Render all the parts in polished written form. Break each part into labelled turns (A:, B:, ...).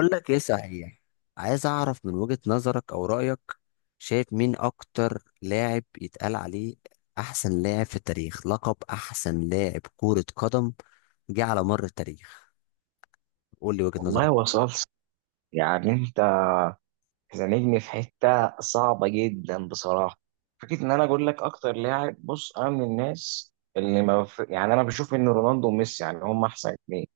A: أقول لك إيه، صحيح. عايز أعرف من وجهة نظرك أو رأيك، شايف مين أكتر لاعب يتقال عليه أحسن لاعب في التاريخ، لقب أحسن لاعب كرة قدم جه على مر التاريخ؟ قول لي وجهة نظرك.
B: والله وصلت. يعني انت زنقني في حته صعبه جدا بصراحه. فكره ان انا اقول لك اكتر لاعب. بص، انا من الناس اللي ما بف... يعني انا بشوف ان رونالدو وميسي يعني هم احسن اتنين.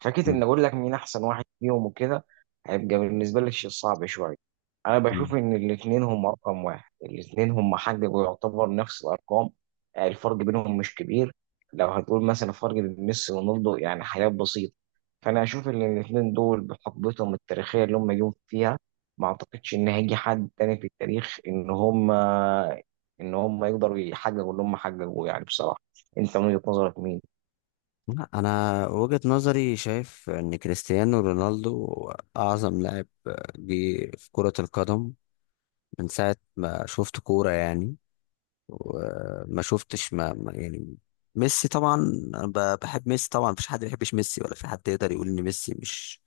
B: فكره ان
A: مم.
B: اقول لك مين احسن واحد فيهم وكده هيبقى بالنسبه لي شيء صعب شويه. انا
A: مم.
B: بشوف ان الاثنين هم رقم واحد، الاثنين هم حققوا يعتبر نفس الارقام. الفرق بينهم مش كبير. لو هتقول مثلا الفرق بين ميسي ورونالدو يعني حاجات بسيطه. فانا اشوف ان الاثنين دول بحقبتهم التاريخيه اللي هم جم فيها ما اعتقدش ان هيجي حد تاني في التاريخ ان هم يقدروا يحققوا اللي هم حققوه يعني بصراحه. انت من وجهه نظرك مين؟
A: لا، أنا وجهة نظري شايف إن كريستيانو رونالدو أعظم لاعب جه في كرة القدم من ساعة ما شفت كورة يعني. وما شفتش يعني، ميسي طبعا. انا بحب ميسي طبعا، مفيش حد ما بيحبش ميسي، ولا في حد يقدر يقول ان ميسي مش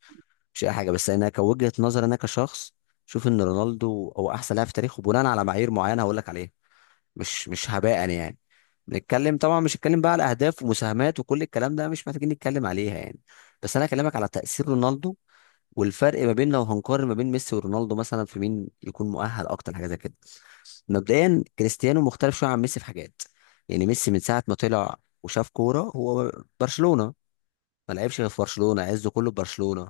A: مش اي حاجه. بس انا كوجهه نظر، انا كشخص، شوف ان رونالدو هو احسن لاعب في تاريخه بناء على معايير معينه هقول لك عليها، مش هباء يعني. نتكلم طبعا، مش هتكلم بقى على اهداف ومساهمات وكل الكلام ده، مش محتاجين نتكلم عليها يعني. بس انا اكلمك على تاثير رونالدو، والفرق ما بين، لو هنقارن ما بين ميسي ورونالدو مثلا، في مين يكون مؤهل اكتر حاجه زي كده. مبدئيا كريستيانو مختلف شويه عن ميسي في حاجات. يعني ميسي من ساعه ما طلع وشاف كوره، هو برشلونه، ما لعبش غير في برشلونه، عزه كله في برشلونه.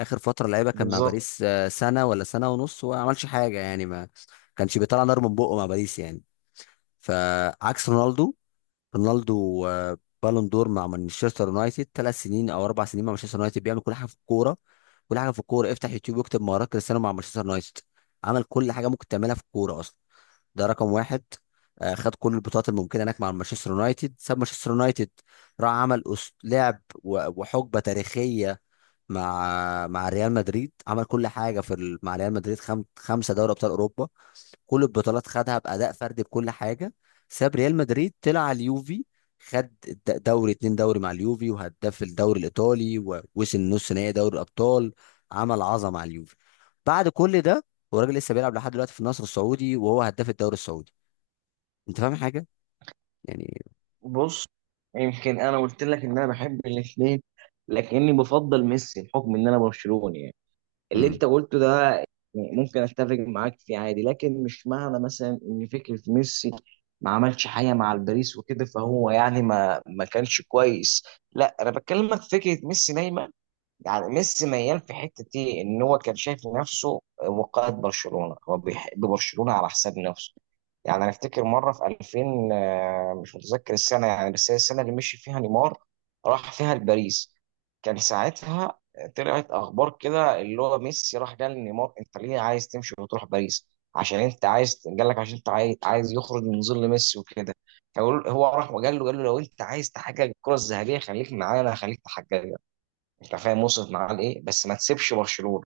A: اخر فتره لعيبه كان مع
B: بالظبط.
A: باريس، سنه ولا سنه ونص، وما عملش حاجه يعني، ما كانش بيطلع نار من بقه مع باريس يعني. فعكس رونالدو. رونالدو بالون دور مع مانشستر يونايتد، 3 سنين او 4 سنين مع مانشستر يونايتد بيعمل كل حاجه في الكوره. كل حاجه في الكوره، افتح يوتيوب واكتب مهارات كريستيانو مع مانشستر يونايتد، عمل كل حاجه ممكن تعملها في الكوره اصلا. ده رقم واحد. خد كل البطولات الممكنه هناك مع مانشستر يونايتد، ساب مانشستر يونايتد، راح عمل لعب وحقبه تاريخيه مع ريال مدريد، عمل كل حاجه في مع ريال مدريد 5 دوري ابطال اوروبا، كل البطولات خدها باداء فردي بكل حاجه. ساب ريال مدريد، طلع على اليوفي، خد دوري، 2 دوري مع اليوفي، وهداف الدوري الايطالي، ووصل نص نهائي دوري الابطال. عمل عظمه مع اليوفي. بعد كل ده والراجل لسه بيلعب لحد دلوقتي في النصر السعودي، وهو هداف الدوري السعودي. انت فاهم حاجه يعني؟
B: بص، يمكن انا قلت لك ان انا بحب الاثنين، لكني بفضل ميسي بحكم ان انا برشلوني يعني. اللي
A: امم.
B: انت قلته ده يعني ممكن اتفق معاك فيه عادي، لكن مش معنى مثلا ان فكره ميسي ما عملش حاجه مع الباريس وكده فهو يعني ما كانش كويس. لا، انا بكلمك في فكره ميسي دايما. يعني ميسي ميال في حته ايه، ان هو كان شايف نفسه وقائد برشلونه، هو بيحب برشلونه على حساب نفسه. يعني انا افتكر مره في 2000، مش متذكر السنه يعني، بس هي السنه اللي مشي فيها نيمار، راح فيها لباريس. كان ساعتها طلعت اخبار كده اللي هو ميسي راح قال لنيمار: انت ليه عايز تمشي وتروح باريس؟ عشان انت عايز، قال لك عشان انت عايز يخرج من ظل ميسي وكده. هو راح وقال له قال له لو انت عايز تحقق الكره الذهبيه خليك معانا، خليك تحققها. انت فاهم وصلت معاه لايه؟ بس ما تسيبش برشلونه.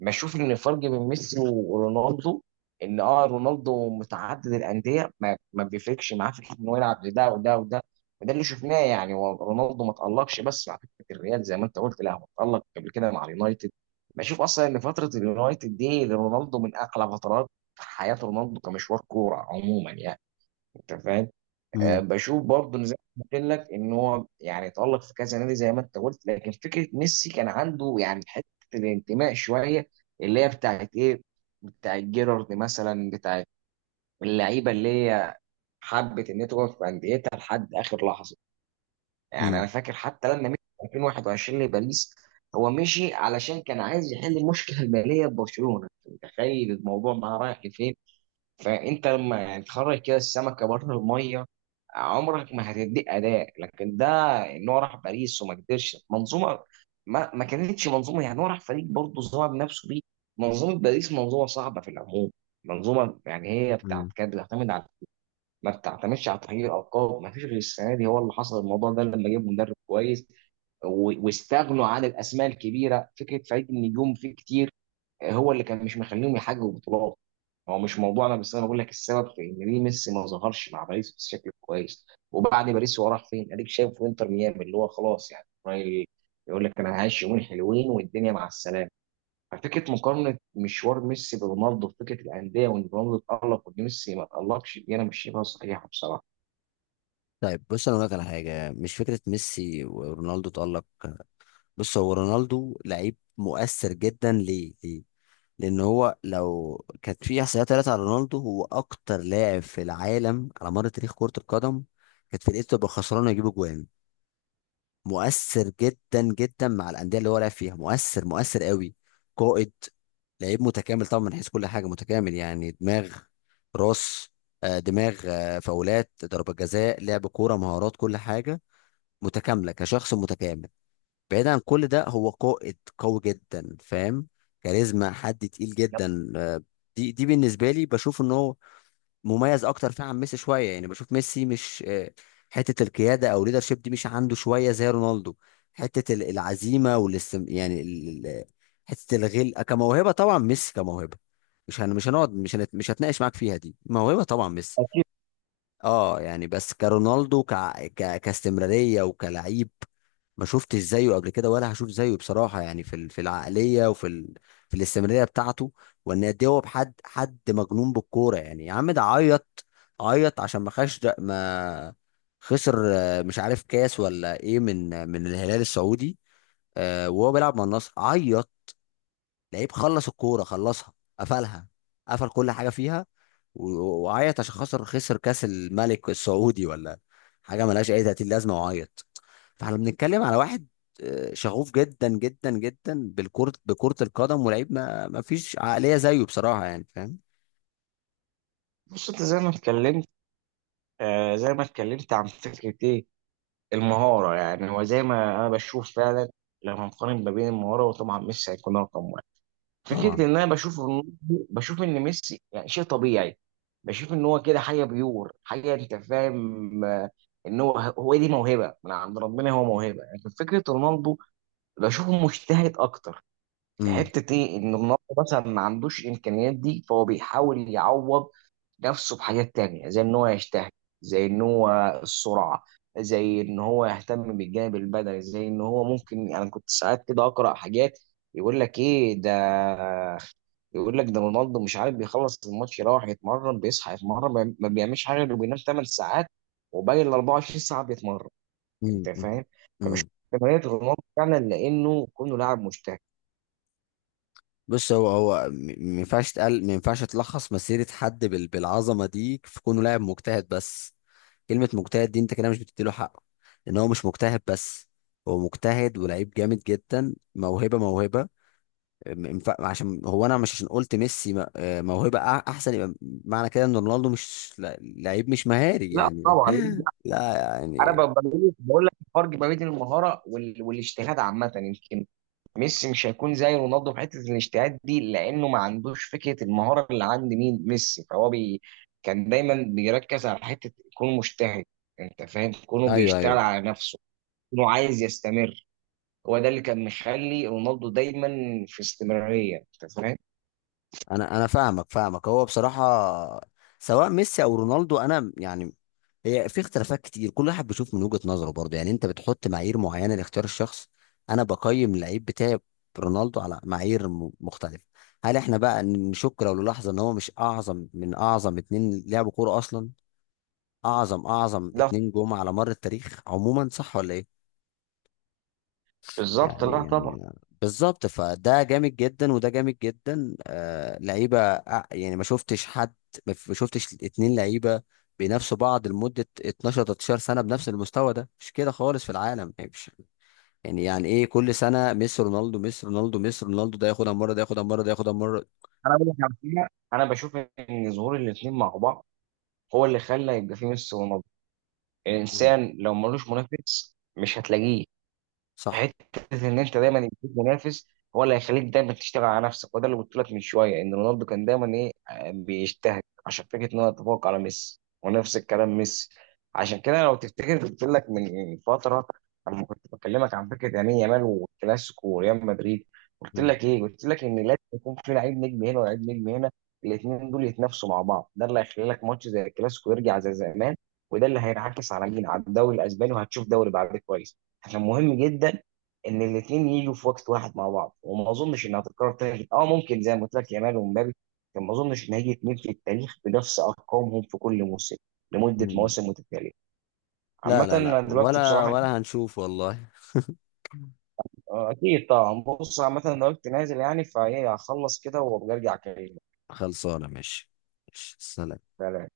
B: بشوف ان الفرق بين ميسي ورونالدو ان رونالدو متعدد الانديه، ما بيفرقش معاه في حته انه يلعب لده وده وده. وده اللي شفناه. يعني هو رونالدو ما تالقش بس مع فكره الريال زي ما انت قلت، لا، هو تالق قبل كده مع اليونايتد. بشوف اصلا ان فتره اليونايتد دي لرونالدو من اقلى فترات في حياه رونالدو كمشوار كوره عموما يعني. انت فاهم؟
A: امم.
B: بشوف برضه إن زي ما قلت لك ان هو يعني اتألق في كذا نادي زي ما انت قلت، لكن فكره ميسي كان عنده يعني حته الانتماء شويه. اللي هي بتاعت ايه، بتاعت جيرارد مثلا، بتاعت اللعيبه اللي هي حبت ان هي تقعد في انديتها لحد اخر لحظه. يعني انا
A: امم.
B: فاكر حتى لما مشي في 2021 لباريس. هو مشي علشان كان عايز يحل المشكله الماليه ببرشلونه. أنت متخيل الموضوع بقى رايح لفين؟ فانت لما يعني تخرج كده السمكه بره الميه عمرك ما هتديك اداء. لكن ده ان هو راح باريس وما قدرش منظومه، ما كانتش منظومه. يعني هو راح فريق برضه ظهر بنفسه بيه. منظومه باريس منظومه صعبه في العموم. منظومه يعني هي بتاعت
A: امم.
B: كانت بتعتمد على، ما بتعتمدش على تغيير الالقاب. ما فيش غير السنه دي هو اللي حصل الموضوع ده، لما جاب مدرب كويس واستغنوا عن الاسماء الكبيره. فكره فريق النجوم فيه كتير هو اللي كان مش مخليهم يحققوا بطولات. هو مش موضوعنا، بس انا بقول لك السبب في ان ليه ميسي ما ظهرش مع باريس بشكل كويس. وبعد باريس هو راح فين؟ اديك شايف في انتر ميامي، اللي هو خلاص يعني رايل يقول لك انا هعيش يومين حلوين والدنيا مع السلامه. ففكره مقارنه مشوار ميسي برونالدو في فكره الانديه وان رونالدو اتالق وان ميسي ما اتالقش دي انا مش شايفها صحيحه بصراحه.
A: طيب بص، انا اقول لك على حاجه، مش فكره ميسي ورونالدو تألق. بص، هو رونالدو لعيب مؤثر جدا. ليه ليه؟ لان هو لو كانت في احصائيات طلعت على رونالدو، هو اكتر لاعب في العالم على مر تاريخ كره القدم كانت فرقته تبقى خسرانه يجيب جوان. مؤثر جدا جدا مع الانديه اللي هو لعب فيها، مؤثر مؤثر قوي، قائد، لعيب متكامل طبعا، من حيث كل حاجه متكامل، يعني دماغ، راس، دماغ، فاولات، ضربه جزاء، لعب كوره، مهارات، كل حاجه متكامله، كشخص متكامل. بعيدا عن كل ده هو قائد قوي جدا، فاهم، كاريزما، حد تقيل
B: لما
A: جدا. دي بالنسبه لي، بشوف ان هو مميز اكتر فيه عن ميسي شويه، يعني بشوف ميسي مش، حته القياده او ليدرشيب دي مش عنده شويه زي رونالدو، حته العزيمه يعني حته الغل كموهبه. طبعا ميسي كموهبه، مش هنقعد، مش هتناقش معاك فيها، دي موهبه طبعا ميسي.
B: جيت-
A: اه يعني، بس كرونالدو كاستمراريه وكلعيب، ما شفتش زيه قبل كده ولا هشوف زيه بصراحة يعني، في في العقلية، وفي في الاستمرارية بتاعته، وان قد إيه هو حد مجنون بالكورة. يعني يا عم، ده عيط عيط عشان ما خش ما خسر، مش عارف كاس ولا ايه من الهلال السعودي، وهو بيلعب مع النصر، عيط. لعيب خلص الكوره، خلصها، قفلها، قفل كل حاجه فيها، و- وعيط عشان خسر خسر كاس الملك السعودي ولا حاجه ملهاش اي 30 لازمه، وعيط. فاحنا بنتكلم على واحد شغوف جدا جدا جدا بالكرة، بكرة القدم، ولعيب ما فيش عقلية زيه بصراحة يعني، فاهم؟
B: بص، انت زي ما اتكلمت، زي ما اتكلمت عن فكره ايه المهارة. يعني هو زي ما أنا بشوف فعلا لما نقارن ما بين المهارة وطبعا ميسي هيكون رقم واحد. فكرة
A: طبعا.
B: إن أنا بشوف بشوف إن ميسي يعني شيء طبيعي. بشوف إن هو كده حاجة بيور، حاجة أنت فاهم، إن هو دي موهبة من عند ربنا، هو موهبة. لكن فكرة رونالدو بشوفه مجتهد أكتر في
A: امم.
B: حتة إيه، إن رونالدو مثلا ما عندوش الإمكانيات دي فهو بيحاول يعوض نفسه بحاجات تانية، زي ان هو يجتهد، زي ان هو السرعة، زي ان هو يهتم بالجانب البدني. زي ان هو ممكن انا يعني كنت ساعات كده اقرا حاجات يقول لك ايه ده، يقول لك ده رونالدو مش عارف بيخلص الماتش يروح يتمرن بيصحى يتمرن ما بيعملش حاجه غير بينام 8 ساعات وباقي ال 24 ساعه بيتمرن.
A: امم.
B: انت
A: امم.
B: فاهم؟ فبشوف
A: امم.
B: تمرينات رونالدو فعلا لانه كونه لاعب مجتهد.
A: بص هو ما ينفعش تلخص مسيرة حد بالعظمة دي في كونه لاعب مجتهد بس. كلمة مجتهد دي انت كده مش بتديله حقه، لان هو مش مجتهد بس، هو مجتهد ولعيب جامد جدا، موهبة موهبة. عشان هو، انا مش عشان قلت ميسي موهبة احسن يبقى معنى كده ان رونالدو مش لعيب مش مهاري
B: لا
A: يعني.
B: طبعا.
A: لا
B: انا
A: يعني.
B: بقول لك الفرق ما بين المهاره والاجتهاد عامه، يمكن ميسي مش هيكون زي رونالدو في حته الاجتهاد دي لانه ما عندوش فكره المهاره اللي عند مين ميسي، فهو بي كان دايما بيركز على حته يكون مجتهد. انت فاهم كونه
A: ايوه،
B: بيشتغل
A: ايوه.
B: على نفسه، كونه عايز يستمر. هو ده اللي كان مخلي رونالدو دايما في استمراريه. انت فاهم؟
A: انا فاهمك فاهمك، هو بصراحة سواء ميسي او رونالدو انا يعني، هي في اختلافات كتير، كل واحد بيشوف من وجهة نظره برضه يعني، انت بتحط معايير معينة لاختيار الشخص، انا بقيم اللعيب بتاعي رونالدو على معايير مختلفة. هل احنا بقى نشك لو للحظة ان هو مش اعظم، من اعظم اتنين لعبوا كورة اصلا؟ اعظم اعظم
B: لا،
A: اتنين جم على مر التاريخ عموما، صح ولا ايه؟
B: بالظبط،
A: يعني
B: لا طبعا.
A: يعني بالظبط، فده جامد جدا وده جامد جدا لعيبه، يعني ما شفتش حد، ما شفتش اتنين لعيبه بينافسوا بعض لمده 12 13 سنه بنفس المستوى. ده مش كده خالص في العالم يعني، مش يعني ايه كل سنه ميسي رونالدو، ميسي رونالدو، ميسي رونالدو، ده ياخدها مره، ده ياخدها مره، ده ياخدها مره.
B: انا بقول لك على حاجة، انا بشوف ان ظهور الاثنين مع بعض هو اللي خلى يبقى فيه ميسي ورونالدو.
A: مم.
B: الانسان لو ملوش منافس مش هتلاقيه.
A: صح.
B: حته ان انت دايما يكون منافس هو اللي هيخليك دايما تشتغل على نفسك. وده اللي قلت لك من شويه ان رونالدو كان دايما ايه، بيجتهد عشان فكره ان هو يتفوق على ميسي، ونفس الكلام ميسي. عشان كده لو تفتكر قلت لك من فتره لما كنت بكلمك عن فكره يمين يامال والكلاسيكو وريال مدريد، قلت
A: مم.
B: لك ايه؟ قلت لك ان لازم يكون في لعيب نجم هنا ولعيب نجم هنا. الاثنين دول يتنافسوا مع بعض ده اللي هيخلي لك ماتش زي الكلاسيكو يرجع زي زمان. وده اللي هينعكس على مين؟ على الدوري الاسباني، وهتشوف دوري بعد كويس. عشان مهم جدا ان الاثنين يجوا في وقت واحد مع بعض. وما اظنش انها هتتكرر تاني، ممكن زي ما قلت لك يامال ومبابي، لكن ما اظنش ان هيجي اثنين في التاريخ بنفس ارقامهم في كل موسم لمده
A: مم.
B: مواسم متتاليه.
A: لا
B: عامة
A: لا لا،
B: أنا دلوقتي
A: ولا
B: بصراحة،
A: ولا هنشوف والله.
B: آه، أكيد طبعا. بص، عامة أنا دلوقتي نازل يعني، فإيه هخلص كده وبرجع أكلمك.
A: خلصانه، ماشي. ماشي. سلام.
B: سلام.